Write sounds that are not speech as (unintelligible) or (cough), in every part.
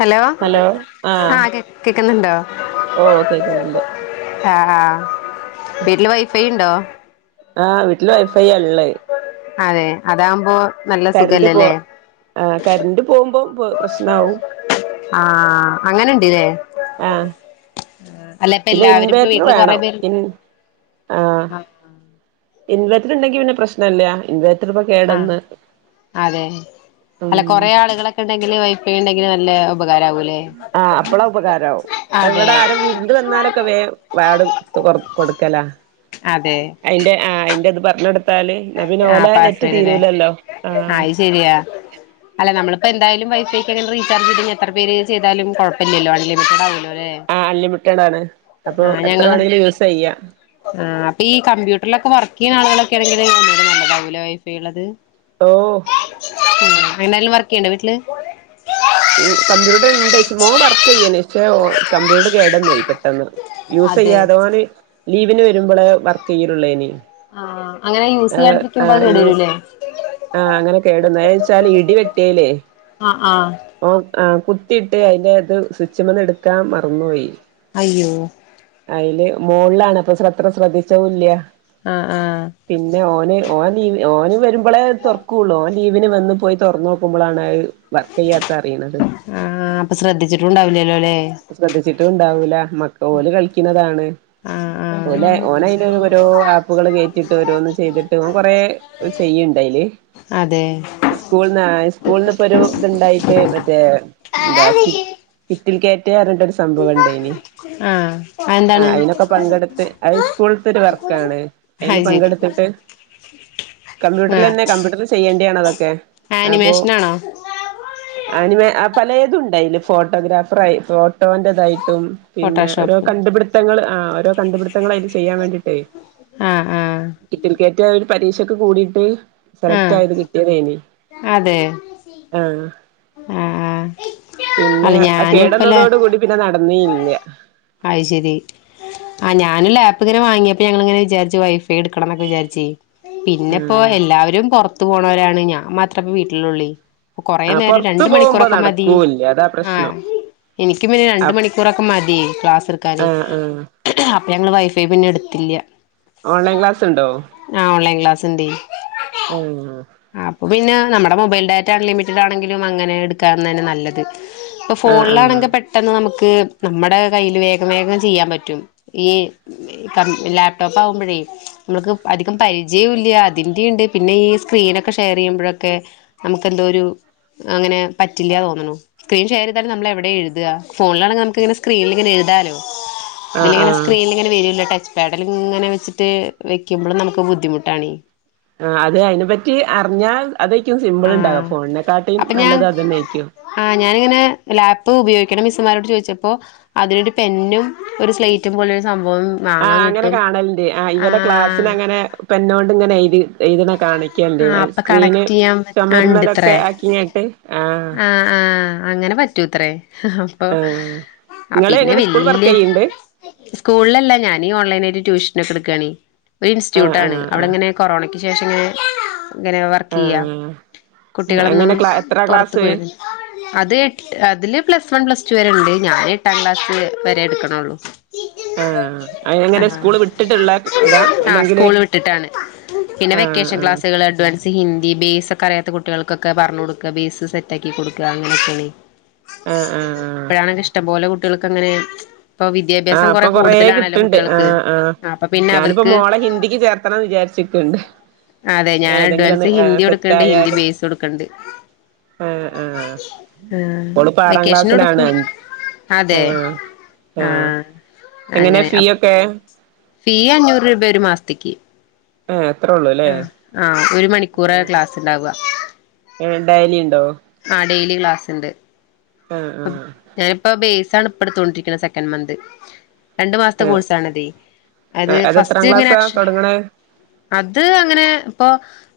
Hello, ആഹ് കേ കേക്കുന്നുണ്ടോ? ഓ കേക്കുന്നുണ്ട് ആഹ് ആഹ് വീട്ടില് വൈഫൈ ഇണ്ടോ? ആഹ് വീട്ടില് വൈഫൈയാ ഇള്ളേ. അതെ അതാവുമ്പോ കരന്റ് പോ ആഹ് കരന്റ് പോവുമ്പോം പ് പ്രശ്നാവും. ആഹ് അങ്ങനെണ്ട് ലേ. ആഹ് അല്ല ഇപ്പ പിന്നെ എല്ലാവരും ഇപ്പ ഇൻവേർട്ടർ വീട്ടില് കൊറെ വേണം പേർ ഇൻ ആഹ്. ഇൻവെർറ്റർ ഇണ്ടെങ്കി പിന്നെ പ്രശ്നെല്ല. ഇൻവെ ആഹ്. അതെ. ഉം അല്ല കൊറെ ആളുകളൊക്കെ ഇണ്ടെങ്കില് വൈഫൈ ഇണ്ടെങ്കില് നല്ല ഉപകാരാവുംലേ. ആഹ് അപ്പളാ ഉപകാരാവും. ഇവടെ ആരം വിരുന്ന് വന്നാലൊക്കെ വേം വാട് തൊ കൊടുക്കലാ. അതെ. അയ്ന്റെ ആഹ് അയ്ന്റെ ഇത് പറഞ്ഞൊടുത്താല് ന്നാ പിന്നെ ഓലെ നെറ്റ് തീരൂലല്ലോ. ആഹ് ആയ്ശെരിയാ. അല്ല നമ്മളിപ്പോ എന്തായാലും വൈഫൈക്കങ്ങനെ റീചാർജ് ചെയ്തെയ്ഞ്ഞാ എത്രപേര് ചെയ്താലും കൊഴപ്പല്ല്യല്ലോ അൺലിമിറ്റഡ് ആവോല്ലോ ല്ലേ. ആഹ് അൺലിമിറ്റടാണ്. അപ്പൊ എത്ര വേണേലും യൂസെയ്യാ. ആഹ് അപ്പൊ ഈ കമ്പ്യൂട്ടറിലൊക്കെ വർക്ക് ചെയ്യ്ണ ആളുകളൊക്കേണെങ്കില് ഒന്നൂടെ നല്ലതാവുംലെ വൈഫൈ ഉള്ളത്. ഓഹ് ഉം പിന്നാരേലും വർക്ക് ചെയ്യ്ണ്ടോ വീട്ടില് ഉം കമ്പ്യൂട്ടർ ഇണ്ട് പക്ഷെ മോൻ വർക്കെയ്തീന്ന് കമ്പ്യൂട്ടർ കേടന്നൊയ് പെട്ടെന്ന് യൂസ് അതെ ചെയ്യാതോന് ലീവിന് വരുമ്പൊളേ വർക്ക് ചെയ്യലൊള്ളെയ്നി ആഹ് അങ്ങനെ യൂസ് ചെയ്യാണ്ടിരിക്കുമ്പോ അത് യൂസ് കേടരുംല്ലേ ആഹ് അങ്ങനെ കേടന്നു അത് വച്ചാല് ഇടി വെട്ടിയെയിലെ ആ ഹ ആഹ് ഓ അഹ കുത്തിയിട്ട് അതിന്റെ ഇത് സ്വിച്ച്മന്ന് എടുക്കാ മറന്നുപോയി അയ്യോ അയില് മോൾലാണ് അപ്പൊ അത്ര ശ്രദ്ധിച്ചതുല്ല ആഹ ആഹ് പിന്നെ ഓന് ഓൻ ലീവ്ഓന് വരുമ്പോളേ തുറക്കുള്ളു ഓൻ ലീവിന് വന്ന് പോയി തുറന്ന് നോക്കുമ്പോളാണത് വർക്കയ്യാത്ത ആഹ അപ്പൊ ശ്രദ്ധിച്ചിട്ടുംണ്ടാവില്ല ലെ. ശ്രദ്ധിച്ചിട്ടും ഇണ്ടാവൂല മക്ക ഓല് കളിക്കിണതാണ്.. ആ ആ ഓല്ലെ ഓന് അതില് ഓരോ ആപ്പുകൾ കയറ്റിട്ട് ഓരോന്ന് ചെയ്തിട്ട് ഓൻ കൊറെ. ചെയ്യുണ്ടായില് അതെ സ്കൂൾന്ന് അഹ സ്കൂളന്ന് ഇപ്പൊ ഒരു ഇത്ണ്ടായി മറ്റേ എന്താ കി കിറ്റിൽ കയറ്റ അറിഞ്ഞിട്ടരു സംഭവം ഇണ്ട ഇനി. ആ ആഹ അതെന്താണ് അയിതിനൊക്കെ പങ്കെടുത്ത് അത് സ്കൂളത്തെ ഒരു വർക്കാണ് അതിന് അത് ശരി പങ്കെടുത്തിട്ട്. ആ കമ്പ്യൂട്ടറിൽ തന്നെ കമ്പ്യൂട്ടറിൽ ചെയ്യേണ്ടിയാണ് അതൊക്കെ അപ്പൊ. ആനിമേഷനാണോ അനി വേ പലതുണ്ടായില് ഫോട്ടോഗ്രാഫർ ആയി. ഫോ കട്ടറതായിട്ടും പിന്നെ ഓരോ ഫോട്ടോഷോപ്പ് കണ്ടുപിടുത്തങ്ങൾ ആഹ ഓരോ കണ്ട്പിത. ങ്ങളെ യിട്ട് ചെയ്യാൻ വേണ്ടിട്ട് ആ ആ കിറ്റിൽ കറ്റ് ഒരു പരീക്ഷക്കൊക്കെ കൂടിയിട്ട്. ആ സെലക്ട് ആയിട്ട് കിട്ടിയതേനി ആഹ്. ആഹ ആഹ പിന്നെ കേടന്നതോട് കൂടി പിന്നെ നടന്നേ ഇല്ല. അയി ശരി. ആഹ ഞാനും ലാപ് ഇങ്ങനെ വാങ്ങിയപ്പോ ഞങ്ങൾങ്ങനെ വിചാരിച്ചു വൈഫൈ എടുക്കണം എന്നൊക്കെ വിചാരിച്ചേ. പിന്നെപ്പോ ആഹ് എല്ലാവരും പുറത്തു പോണവരാണ് ഞാൻ മാത്രപ്പ വീട്ടിനുള്ളി. കൊറേ ആ നേരം പൊറത്ത് രണ്ട് പോകുമ്പോ മണിക്കൂറൊക്കെ മതി നടക്കൂല്ല അതാ ആഹ്. പ്രശ്നം എനിക് പിന്നെ രണ്ട് അപ് മണിക്കൂറൊക്കെ മതി ക്ലാസ് എടുക്കാന്. ആഹ് ആഹ് അപ്പൊ ഞങ്ങള് വൈഫൈ പിന്നെ എടുത്തില്ല. ഓൺലൈൻ ക്ലാസ് ഉണ്ടോ. ആഹ ഓൺലൈൻ ക്ലാസ്ണ്ടയ്. ആഹ അപ്പൊ പിന്നെ നമ്മുടെ മൊബൈൽ ഡാറ്റ അൺലിമിറ്റഡ് ആണെങ്കിലും അങ്ങനെ എടുക്കാന്നതന്നെ നല്ലത്. ഇപ്പൊ ആഹ് ആഹ് ഫോണിലാണെങ്കി പെട്ടെന്ന് നമുക്ക് നമ്മുടെ. കയ്യിൽ വേഗം വേഗം ചെയ്യാൻ പറ്റും ഈ ലാപ്ടോപ്പ് ആകുമ്പോഴേ. നമ്മുക്ക് അധികം പരിചയല്ല അതിന്റെണ്ട് പിന്നെ ഈ സ്ക്രീനൊക്കെ ഷെയർ ചെയ്യുമ്പോഴൊക്കെ. നമുക്ക് എന്തോ ഒരു. അങ്ങനെ പറ്റില്ലാ തോന്നണോ സ്ക്രീൻ ഷെയർ ചെയതാല് നമ്മളവിടെ എഴുത ഫോണിലണെങ്കിൽ നമുക്ക്ങ്ങനെ സ്ക്രീനില്. എഴുതാലോ ആഹ് ആഹ് ഇതില്ങ്ങനെ ആഹ് സ്ക്രീനിൽ ഇങ്ങനെ വരുല്ലോ ടച്ച്. പെടലി ഇങ്ങനെ വെച്ചിട്ട് വെക്കുമ്പോഴും നമുക്ക് ബുദ്ധിമുട്ടാണ്. ആഹ അത് അതിനെ പറ്റി അറിഞ്ഞാൽ അതായിരിക്കും സിംമ്പിൾ ഉണ്ടാക ആഹ് ഫോണിനെക്കാട്ടും അപ്പൊ ഞാൻ നല്ലത് അതന്നെ ആയിരിക്കും. ആഹ് ഞാനിങ്ങനെ ലാപ്പ് ഉപയോഗിക്കണ മിസ്സുമാരോട് ചോദിച്ചപ്പോ.. അതിനൊരു പെന്നും ഒരു സ്ലേറ്റും പോലൊരു സംഭവും ആഹ് അങ്ങനെ കാണല്ണ്ട് ആഹ് ഇവലെ ക്ലാസ്സിലങ്ങനെ പെന്നോണ്ട് ങ്ങനെഴ്തി എയ്ത്ണെ കാണിക്കല്ണ്ട് ആഹ് അയ്ൻ്റെ അപ്പൊ സ്ക്രീന് കണക്ട് ചെയ്യാൻ പ ചൊമര്മ്മലൊക്കെ ഉണ്ടത്രേ ആക്കിങ്ങായിട്ട് ആഹ് ആഹ് അങ്ങനെ പറ്റൂത്രേ അപ്പൊ ആഹ് ആഹ് ഇങ്ങള് പിന്നെ എങ്ങനെ സ്കൂൾ വെല്യ. വർക്കെയ്യ്ണ്ട് സ്കൂളിലല്ല ഞാനീ ഓൺലൈനായിട്ട് ട്യൂഷനൊക്കെട്ക്കണ് ഒരു ആഹ് ഇൻസ്റ്റ്യൂട്ടാണ് ആഹ് ആഹ് അവടെങ്ങനെ കൊറോണ ക്ക് ശേഷങ്ങനെ ഇങ്ങനെ വ ആഹ് എങ്ങനെ ക്ലാ എത്ര പുറത്ത് ക്ലാസ്? പോയിരുന്നു അത് എട്ട് അതില് പ്ലസ് വൺ പ്ലസ് ടു വരെ ണ്ട് ഞാനെട്ടാം ക്ലാസ് വെരെ ട്ക്ക്ണൊള്ളൂ. ആഹ് എങ്ങനെ ആഹ് സ്കൂള് വിട്ടിട്ട്ള്ള അതാ ആഹ് അല്ലെങ്കില് സ്കൂള് വിട്ട്ട്ടാണ്. പിന്നെ ആഹ് വെക്കേഷൻ ആഹ് ക്ലാസ്. ട്ട്യളഅഡ്വാൻസ് ഹിന്ദി ബേയ്‌സൊക്കറ്യാത്ത കുട്ട്യൾക്കൊക്കെ പർഞ്ഞൊട്ക്കാ ബെയ്സ് സെറ്റാക്കി കൊട്ക്ക അങ്ങനെക്കെണെ. ആഹ് ആഹ് ആഹ് ഇപ്പഴാണങ്കി ഇഷ്ടം പോലെ കുട്ട്യെൾക്കങ്ങനെ ആഹ് ഇപ്പം കൊറേ കിട്ട്ണ്ട് ആഹ് ആഹ് അപ്പൊ പിന്നെ ഞാനിപ്പോ അവർക്ക് മോളെ ഹിന്ദിക്ക് ചേർ ത്തണം വിചാര്ച്ച്ക്ക്ണ്ട്. അതെ ഞാനഡ്വാൻസ് ഹിന്ദി ട്ക്ക്ണ്ട് ഹിന്ദി സെറ്റായാല് ബെയ്‌സു ട്ക്ക്ണ്ട്. ആഹ് ആഹ് ആഹ് ഓളിപ്പോ ആറാം ക്ലാസ്സിലാണ് വെക്കേഷനുട്ക്കും. അതെ ആഹ് ആഹ്. എങ്ങനെ അങ്ങനെ ഫീ അപ് ഒക്കെ? ഫീ അഞ്ഞൂറ് രൂപ ഒരു മാസത്തേക്ക്. ആഹ് അത്രൊള്ളൂല്ലേ ആഹ് ആഹ് ഒരു മണിക്കൂറാ ആഹ് ക്ലാസ് ഉണ്ടാവുക ഏഹ് ഡൈലിണ്ടോ? ആഹ് ഡെയിലി ക്ലാസ്ണ്ട്. ആഹ് ആഹ് ഞാനിപ്പോ ബെയ്സാണ് ഇപ്പട്ത്തോണ്ടിര്ക്ക്ണ സെക്കൻ മന്ത് രണ്ട് മാസത്തെ കോഴ്സാണത് അത് ആഹ് അതെത്രാം ഫസ്റ്റ്ങ്ങനെ ക്ലാസ്സാ അക്ഷ് തൊടങ്ങണേ അത് അങ്ങനെ പ്പൊ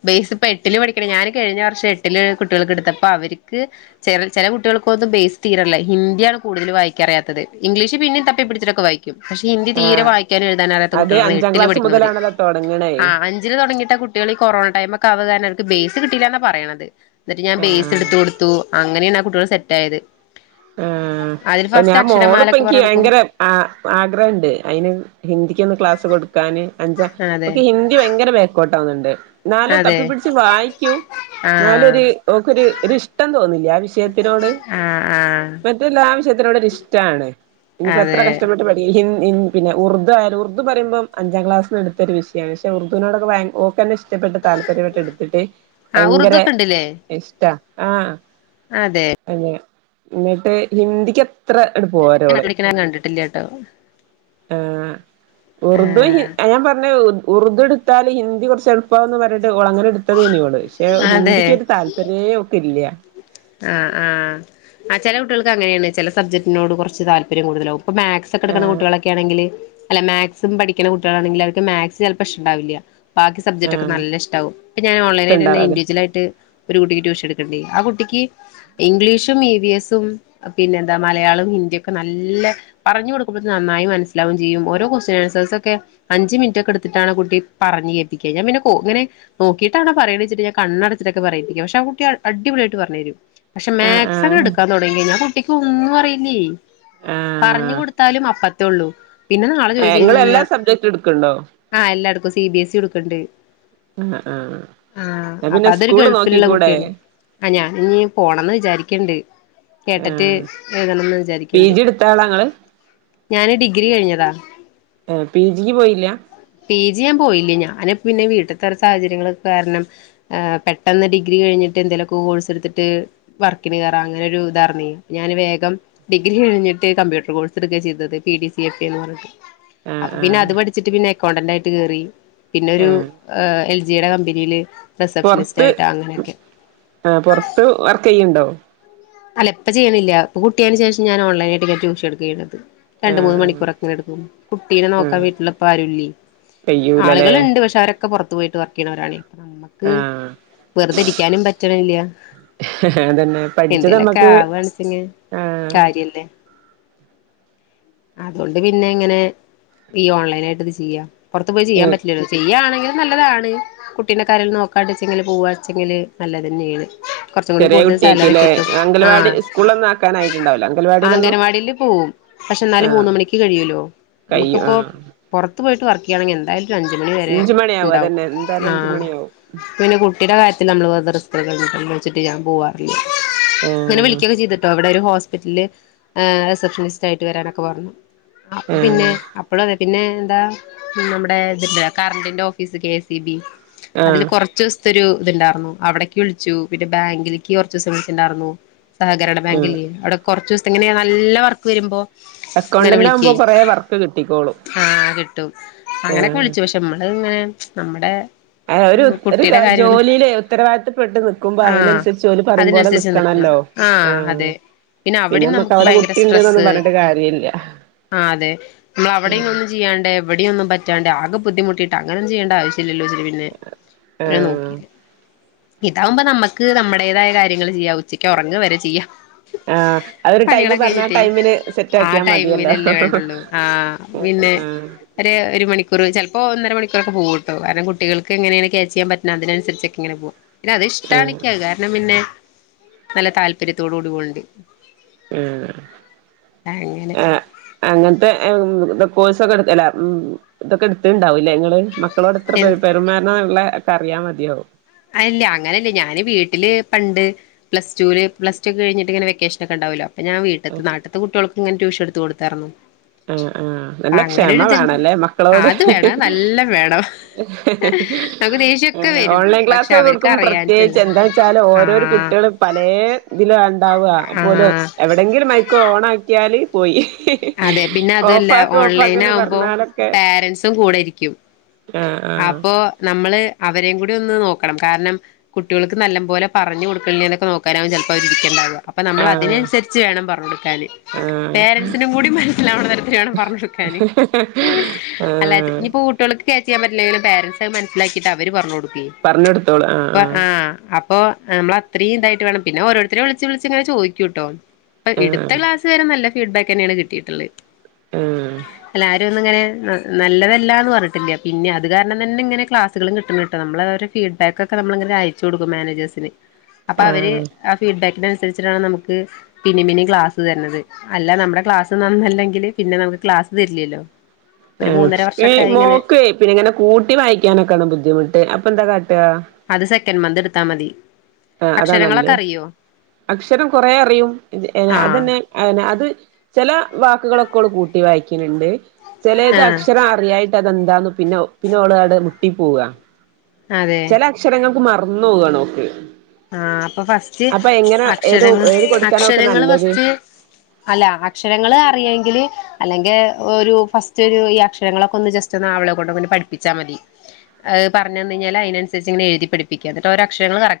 ബേസ് പ്പെട്ടില് പഠിക്കണ ഞാന് കഴിഞ്ഞ വർഷ എട്ടില് കുട്ട്യെൾക്ക് ട്ത്തപ്പൊ അവര്ക്ക് ചെല ചെല കുട്ട്യെൾക്കൊന്നും ബേയ്സ് തീരല്ല ഹിന്ദ്യാണ് കൂടുതല് വായിക്ക്യാറിയാതത് ഇംഗ്ലീഷ് പിന്നിം തപ്പിപിടിച്ച്ട്ടൊക്കെ വായി ക്ക്യും പക്ഷെ ഹിന്ദി തീരെ ആഹ് വായിക്കാനും എഴുതാനും അറിയാത്ത അത് കുട്ടികളാണ് അഞ്ചാം എട്ടില് ക്ലാസ് പഠിക്ക്ണോര് മുതലാണല്ലോ തൊടങ്ങണേ ആഹ് അൻ ജില് തൊടങ്ങിട്ട കുട്ട്യെള് ഈ കൊറോണ ടൈം മൊക്കാവാ കാരണ ഓൽക്ക് ബേയ്സ് കിട്ടിലാന്ന പറയണത്. ന്നട്ട് ഞാൻ ആഹ് ബേസ്ട്ത്തൊട്ത്തു അങ്ങനെണ് ആ കുട്ട്യെള് സെറ്റായത്. ആഹ് ഇപ്പ ഞാൻ മോള്പ്പോ അക്ഷരമാലൊക്കെ ഇൻക്കി പറഞ്ഞു കൊടുക്കും വയങ്കര ആഹ് ആഗ്രഹണ്ട് അയ്ന് ഹിന്ദിക്കൊന്ന് ക്ലാസ്സ് കൊട്ക്കാന് അഞ്ച അതെ ഓക്ക് ഹിന്ദി വയങ്കര ബേക്കോട്ടാ ന്ന്ണ്ട് ന്നാലും അതെ തപ്പി പിടിച്ച് വായിക്ക്യും. ആഹ് ന്നാലൊര് ഓക്കൊര് ഒരിഷ്ടം തോന്നില്ല്യാ ആ വിഷയത്തിനോട് ആഹ് ആഹ് മറ്റെല്ലാ വിഷയത്തിനോടൊരിഷ്ടാണ് ഇനിയിപ്പോ എത്ര അതെ കഷ്ടപ്പെട്ട് പഠി ഇ ഹിൻ ഇൻ പിന്നെ ഉറുദ്വായാലും ഉർദു പറിമ്പം അഞ്ചാം ക്ലാസ്ന്ന്ട്ത്തൊരു വിഷയാണ് പക്ഷേ ഉറുദൂനോടൊക്കെ വയൻ ഓക്കെന്നിഷ് ടപ്പെട്ട് താല്പര്യപ്പെട്ടെട്ത്ത്ട്ട് ആ യങ്കര ഉറുദൊക്കെ ഇണ്ടില്ലേ ഇഷ്ടാ ആഹ് അതെ അതെ ന്നട്ട് ഹിന്ദിക്കത്ര അണ്ട് ഞാൻ പോരോള്. പഠിക്കണ കണ്ടിട്ടില്ലട്ടോ ആഹ് ആ ഉറുദു ഹി ഞാം പർഞ്ഞേ ഉ ഉറുദു ട്ത്താല് ഹിന്ദി കൊർചെള്പ്പാവുന്ന് പർഞ്ഞ്ട്ട് ഓളങ്ങ നെട്ത്തതെന്യോള് പക്ഷെ അതെ ഹിന്ദിക്കൊര് താല് ത്രേ ഓക്ക്‌ല്യാ ആഹ് ആഹ് ആ ചെല കുട്ടികൾക്ക് അങ്ങനെയാണ് ചെല സബ്ജക്ടിനോട് കൊറച്ച് താല്പര്യം കൂടുതലാവും ഇപ്പം മാത്സ് ക്കെടുക്കണ ആഹ് കുട്ടികളൊക്കാണെങ്കില് അല്ലെ മാത് സും പഠിക്കണ കുട്ടികളാണെങ്കിൽ അവർക്ക് മാത് സ് ചിലപ്പോ ഇഷ്ട്ടണ്ടാവില്ല ബാക്കി സബ്ജക്റ്റൊക്കെ ആഹ് നല്ലഷ്ട്ടാവും ഇപ്പോ ഞാൻ ഓൺലൈനായിട്ടന്നെ ഇഷ്ടണ്ടാവാതെ ഇൻഡിവിജലായിട്ട് ഒരു കുട്ടിക്ക് ട്യൂഷൻ എടുക്ക്‌ണ്ടേ ആ കുട്ടിക്ക് ഇംഗ്ലീഷും ഇ വി എസും പിന്നെന്താ മലയാളവും ഹിന്ദിക്കെ നല്ല പറഞ്ഞു കൊടുക്കുമ്പത്തിന് നന്നായി മനസ്സിലാവും ചെയ്യും ഓരോ ക്വസ്റ്റ്യൻ ആൻസേഴ്സൊക്കെ അഞ്ച് മിനിറ്റൊക്കെടുത്തിട്ടാണ് ആ കുട്ടി പറഞ്ഞ് കേൾപ്പിക്ക ഞാൻ പിന്നെ ഇങ്ങനെ നോക്കിട്ടാണോ പറയണെ വെച്ചിട്ട് ഞാൻ കണ്ണടച്ചിട്ടൊക്കെ പറയിപ്പിക്കും പക്ഷെ ആ കുട്ടി അടിപൊളിയായിട്ട് പറഞ്ഞരും പക്ഷെ ആഹ് മാത് സണ് ആഹ് എടുക്കാൻ തുടങ്ങി ആ കുട്ടിക്ക് ഒന്നും അറിയില്ലെയ് പറഞ്ഞു ആഹ് കൊടുത്താലും അപ്പത്തേള്ളൂ പിന്നെ നാളെ ഏഹ് ചോയ്ച്ചു കഴിഞ്ഞു ഇങ്ങള് എല്ലാ കഴിഞ്ഞാ സബ്ജക്റ്റും എടുക്ക്ണ്ടോ? ആഹ് എല്ലാടക്കും സി ബി എസ് ഇ എടുക്കുണ്ട് ആഹ് ആഹ് ആഹ് ന്നാ പിന്നെ അപ്പതൊരു സ്കൂളില് ഗൾഫിലുള്ള നോക്കിക്കൂടെ? കുട്ടിയാണ് ആഹ് ഞാൻ ഇഞി പോണംന്ന് വിചാരിക്ക്ണ്ട് കേട്ടറ്റ് ആഹ് എഴുതണംന്ന് പി വിചാരിക്ക്ണ്ട് ജി എടുത്ത ആളാ ഇങ്ങള്? ഞാന് ഡിഗ്രി കഴിഞ്ഞതാ ഏഹ് പി ജിക്ക് പോയില്ല പി ജി ഞാൻ പോയില്ലാ ഞാന് പിന്നെ വീട്ടിത്തെ ഒരോ സാഹചര്യങ്ങൾ ഒക്കെ കാരണം ഏഹ് പെട്ടെന്ന് ഡിഗ്രി കഴിഞ്ഞിട്ട് എന്തേലൊക്കെ കോഴ്സ്ടുത്തിട്ട് വർക്കിന് കേറാം അങ്ങനെരു ഇതാർന്നേ അപ്പൊ ഞാന് വേഗം ഡിഗ്രി കഴിഞ്ഞിട്ട് കമ്പ്യൂട്ടർ കോഴ്സ്ടുക്ക ചെയ്തത് P D C F A എന്ന് പറഞ്ഞിട്ട് ആഹ് അപ്പൊ പിന്നെ ആഹ് അത് പഠിച്ചിട്ട് പിന്നെ അക്കൗണ്ടന്റായിട്ട് കേറി പിന്നെ ഒരു ആഹ് എൽ ജിയുടെ കമ്പനിയില് റിസപ്ഷനിസ്റ്റ് പൊർത്ത് ആയിട്ട് അങ്ങനെയൊക്കെ ആ പൊറത്ത് വർക്ക് ചെയ്യ്ണ്ടോ? അല്ല ഇപ്പ ചെയ്യണില്ല ഇപ്പ കുട്ടി ആയേനു ശേഷം ഞാൻ ഓൺലൈനായിട്ടൊക്കെ ട്യൂഷൻ എടുക്കാ ചെയ്യണത് രണ്ട് മൂന്ന് ആഹ് മണിക്കൂറൊക്കങ്ങനെ ഇടുക്കും കുട്ടീനെ ആഹ് നോക്കാൻ ആഹ് വീട്ടിലിപ്പാരുല്ലെയ് കയ്യൂലല്ലേ ആളുകള്ണ്ട് പക്ഷെ അവരൊ ക്കെ പൊറത്തു പോയിട്ട് വർക്ക് ചെയ്യണവരാണയ് അപ്പൊ നമ്മക്ക് ആഹ് വെറുതെ ഇരിക്കാനും പറ്റണില്യാ അതന്നെ പഠിച്ചത് എന്തേലൊക്കെ നമ്മക്ക് ആവാണ് നിച്ചെങ്കി ആഹ് കാര്യല്ലേ അതോണ്ട് പിന്നെങ്ങനെ ഈ ഓൺലൈനായിട്ട് ഇത് ചെയ്യാ പൊർത്ത് പോയി ചെയ്യാൻ ഏഹ് പറ്റില്ലല്ലോ ചെയ്യാണെങ്കിലും നല്ലതാണ് കുട്ടീനെക്കെ ആരേലും നോക്കാണ്ട്ച്ചെങ്കിൽ പൊവാച്ചെങ്കില് നല്ലതന്നേണ് കൊർച്ചും കൂടി ചെറിയ കൂടുതൽ സാലറി കുട്ടിയായിരിക്കുംല്ലേ കിട്ടും അംഗൽവാടി ആഹ് സ്കൂളിലൊന്നും ആക്കാനായിട്ടുണ്ടാവൂല അംഗൽവാടിയിലൊന്നും അംഗനവാടില് പോവും. പക്ഷെ ന്നാലും മൂന്ന് ആഹ് മണിക്ക് കഴിയൂലോ കയ്യും നമുക്ക്പ്പോ ആഹ് പൊർത്ത് പോയിട്ട് വർക്കെയ്യാണെങ്കി എന്തായാലും ഒരഞ്ച് മണിവരെ അഞ്ച് മണിയാവും ഇണ്ടാവും അതന്നെ എന്തായാലും അഞ്ച് ആഹ് മണിയാവും പിന്നെ കുട്ടിയുടെ കാര്യത്തിൽ നമ്മള് വെർതെ റിസ്കെടുക്കണ്ടല്ലോച്ട്ട് ഞാൻ പോവാ (unintelligible) പിന്നെ ആഹ് വിളിക്കൊക്കെ ചെയ്ത്ട്ടോ ഇവടെ ഒരു ഹോസ്പിറ്റല് ആഹ് റിസെപ്ഷനിസ്റ്റ് ആയി ട്ട് വരാനൊക്കെ പറഞ്ഞു അപ്പൊ പിന്നെ ആഹ് അപ്പ് പ്പളും അതെ പിന്നെ എന്താ നമ്മുടെ ഇതിണ്ടല്ലോ കറന്റിന്റെ office K S E B ആഹ് അതില് കൊറ ച്ചൂസ്ത്തൊരു ഇത്ണ്ടാർന്നു അവടക്ക് വിളിച്ചു പിന്നെ ബാങ്കിൽക്ക് കൊറച്ചൂസം വിളിച്ച്ണ്ടാർന്നു സഹകരണ ആഹ് ബാങ്കില്ലെ അവടെ കൊറച്ചൂസത്തെ ഇങ്ങനെ നല്ല വർക്ക് വരുമ്പോ ഇങ്ങനെ അക്കൗണ്ടന്റ് ആകുമ്പോ വിളിക്കയ് കൊറേ വർക്ക് കിട്ടിക്കോളും ആഹ് കിട്ടും അങ്ങനൊക്കെ ആഹ് വിളിച്ചു പക്ഷെ നമ്മള് ഇങ്ങനെ നമ്മ്ടെ ആഹ് ഒരു ഒരു ജോലിയിലെ ഉത്തരവാദിത്തപ്പെട്ട് നിക്കുമ്പോ ആഹ് അയിനൻസരിച്ച് ഓല് പറയുംമ്പോലെ അതിനനുസരിച്ച് നിക്കണം നിക്കണല്ലോ. ആഹ് അതെ പിന്നെ അവടിം നമ്മക്ക് നമുക്ക് അവിടെ ഭയങ്കര കുട്ടിണ്ട്ന്നൊന്നും സ്ട്രെസ്സ് പറഞ്ഞിട്ട് കാര്യല്ല ആഹ് അതെ മ്മള അവടിം ആഹ് വന്ന് ചെയ്യാണ്ടെ ഇവിടിയൊന്നും പറ്റാണ്ടെ ആകെ ബുദ്ധിമുട്ടീട്ട് അങ്ങനെ ചെയേണ്ട ആവശ്യല്ലല്ലോ ച് പിന്നെ പിന്നെ ആഹ് നോകീല ഇതാവുമ്പോ ന്നമ്മക്ക് നമ്മടേതായ കാര്യങ്ങള് ചെയ്യാ ഉച്ചയ്ക്ക് ഉറങ്ങ വരെ ചെയ്യാം ആഹ് അ ഒരു ടൈം പണികളൊക്കെ പറഞ്ഞ കഴിഞ്ഞിട്ടേ ടൈമിന് സെറ്റ് ആ ആക്കിയാ മതിയല്ലോ ടൈമിലല്ലേ വേണ്ടുള്ളൂ ആഹ് പിന്നെ ആഹ് ഒര് ഒരു മണിക്കൂർ ചെൽപ്പോ ഒന്നരമണിക്കൂറൊക്കെ പോകൂട്ടൊ കാരണം കുട്ടികൾക്ക് എങ്ങനെങ്ങനെണ് ക്യാച്ചയ്യാൻ പറ്റണ് അതിനനുസരിച്ചൊക്കങ്ങനെ പോവ പിന്നെ അത് ആഹ് ഇഷ്ടാണിക് അഹ് കാരണം പിന്നെ നല്ല താല്പര്യത്തോടുകൂടി പോണണ്ട് ആഹ് അങ്ങനെ അങ്ങൻത്തെ തൊ കോഴ്സൊക്കെ ഇട് എല്ല ഉം ഇതൊക്കെട്ത്ണ്ടാവുംല്ലേ ഇങ്ങള് ക്കളോട് ഇത്ര പെരു പെരുമാറണുള്ള ഒക്ക അറിയാൽ മതിയാവും അല്ല അങ്ങനെല്ലേ ഞാന് വീട്ടില് പണ്ട് പ്ലസ്റ്റൂല് പ്ലസ്ടു ക്കെ കഴിഞ്ഞിട് ഇങ്ങനെ വെക്കേഷൻ ഒക്കെ ഇണ്ടാവല്ലോ അപ്പ ഞാൻ വീട്ട്ത്തെ നാട്ത്തെ കുട്ട്യോൾകൊക്കെങ്ങനെ ട്യൂഷനെ ട്ത്ത് കൊടുത്താർന്നു ആഹ് ആഹ് നല്ല ക്ഷമ വേണല്ലേ ആ മക്കളോട് അത് ഹ് വേണം നല്ല വേണം ഹ് നമുക്ക് ദേഷ്യൊക്കെ ഹ് വരും ഓൺലൈൻ ക്ലാസ് പക്ഷെ തെ അവർക്ക് കൊടുകുമ്പോ അറിയാഞ്ഞിട്ടല്ല പ്രത്യേച്ച് എന്താ വചാല് ഓരോരൊ ആഹ് കുട്ട്യേള് പലേ ഇതില ഇണ്ടാവ അപോലും ആഹ് എവടെങ്കിലും മൈക്ക് ഓണാക്കിയാല് പോയി അതെ പിന്നെ അതൊല്ല ഓഫാക്ക് ഓഫാക്ക്ന്ന് ഓൺലൈനാവുമ്പോ പറഞ്ഞാലൊക്കെ പാരൻറ്സും കൂടെ ഇരിക്കും ആഹ് അപ്പൊ നമ്മള് അവരേം കൂടി ഒന്ന് നോക്കണം കാരണം കുട്ടിയോൾക്ക് നല്ലം മ്പോലെ പറഞ് കൊടുക്ണില്ലെന്നൊക്കെ നോക്കാനാവും ചെൽപ്പോ അവരിരക്കണ്ടാവ്വാ അപ്പ നമ്മൾ ആഹ് അതിനനുസരിച്ച് വേണം പറഞ്ഞ് കൊടുക്കാന് ആഹ് ആഹ് പേരൻസ് സിനും കൂടി മനസ്സിലാവണ തരത്തിൽ വേണം പറഞ്ഞൊടുക്കാന് അല്ലാണ്ട് ആഹ് ഇനിപ്പോ കുട്ടിയോൾക്ക് ക്യാച്ച്യ്യാൻപറ്റില്ലെങ്കിലും പാരൻറ്സ് അഹ് മനസിലാക്കിട്ട് അവര് പറഞ്ഞു കൊടുക്കേയ് ഇപ്പ ആഹ് അപ് പ്പൊ നമ്മള അത്രീം ഇതായിട്ട് വേണം പിന്നെ ഓരോരുത്തരും വിളിച്ച് വിളിച്ച് ഇങ്ങനെ ചോയ്ക്കൂട്ടോ ഇപ്പ ഇടുത്ത ആഹ് ക്ലാസ് ഇതുവരെ നല്ല ഫീഡ്ബാക്ക് തന്നെയാണ് കിട്ടിയിട്ടുള്ളത് ആഹ് എല്ലാവരും ഒന്ന് ഇങ്ങനെ നല്ലതല്ലാ എന്ന് പറഞ്ഞിട്ടില്ല പിന്നെ അതു കാരണം തന്നെ ഇങ്ങനെ ക്ലാസ്സുകളും കിട്ടുന്നത് കേട്ടോ നമ്മള് ആ ഒരു ഫീഡ്ബാക്ക് ഒക്കെ നമ്മളങ്ങനെ അയച്ച് കൊടുക്കും മാനേജേഴ്സിന് അപ്പൊ ആഹ് അവര് ആഹ് ആ ഫീഡ്ബാക്കിന് രിച്ചാ നമുക്ക് പിന്നേം പിന്നേയും ക്ലാസ് തരണത് അല്ല നമ്മുടെ ക്ലാസ് നന്നല്ലെങ്കിൽ പിന്നെ നമുക്ക് ക്ലാസ് തരില്ലല്ലോ ഒരു ആഹ് മൂന്നര ഈ വർഷൊക്കായി ഇങ്ങനെ മോക്കേ പിന്നെ ഇങ്ങനെ കൂട്ടി വായിക്കാനൊക്കെയാണ് ബുദ്ധിമുട്ട് അപ്പ എന്താ കാട്ടുക അത് സെക്കൻഡ് മന്ത് എടുത്താ മതി ആ അതാ നല്ലേ അക്ഷരങ്ങളൊക്കെ അറിയോ അക്ഷരം കൊറെ അറിയും ഏ ആഹ് അതന്നെ അയനെ അത് ചില വാക്കുകളൊക്കെ ഓള് കൂട്ടി വായിക്കുന്നുണ്ട് ചെലരത് ആഹ് അക്ഷരം അറിയായിട്ട് അതെന്താന്നു പിന്നെ പിന്നെ ഓള് മുട്ടി പോവാ അതെ ചില അക്ഷരങ്ങൾക്ക് മറന്നു പോവാണ് ഓൾക്ക് ആഹ് അപ്പൊ ഫസ്റ്റ് അക്ഷരങ്ങൾ ഏത് കൊടുക്കാനോക്ക് അക്ഷരങ്ങൾ നല്ലത് ഫസ്റ്റ് അല്ല അക്ഷരങ്ങള് അറിയാങ്കിൽ അല്ലെങ്കിൽ ഒരു ഫസ്റ്റ് ഒരു ഈ അക്ഷരങ്ങളൊക്കെ ഒന്ന് ജസ്റ്റ് റ്റ് ഒന്ന് അവളെ കൊണ്ട് അങ്ങനെ പഠിപ്പിച്ചാ മതി പറഞ്ഞ് തന്നെയ്ഞ്ഞാല് അതിനനുസരിച്ച്ങ്ങന എഴുതി പഠിപ്പിക്ക എന്നിട്ട് ഒരോക്ഷരങ്ങള് കറക്റ്റ്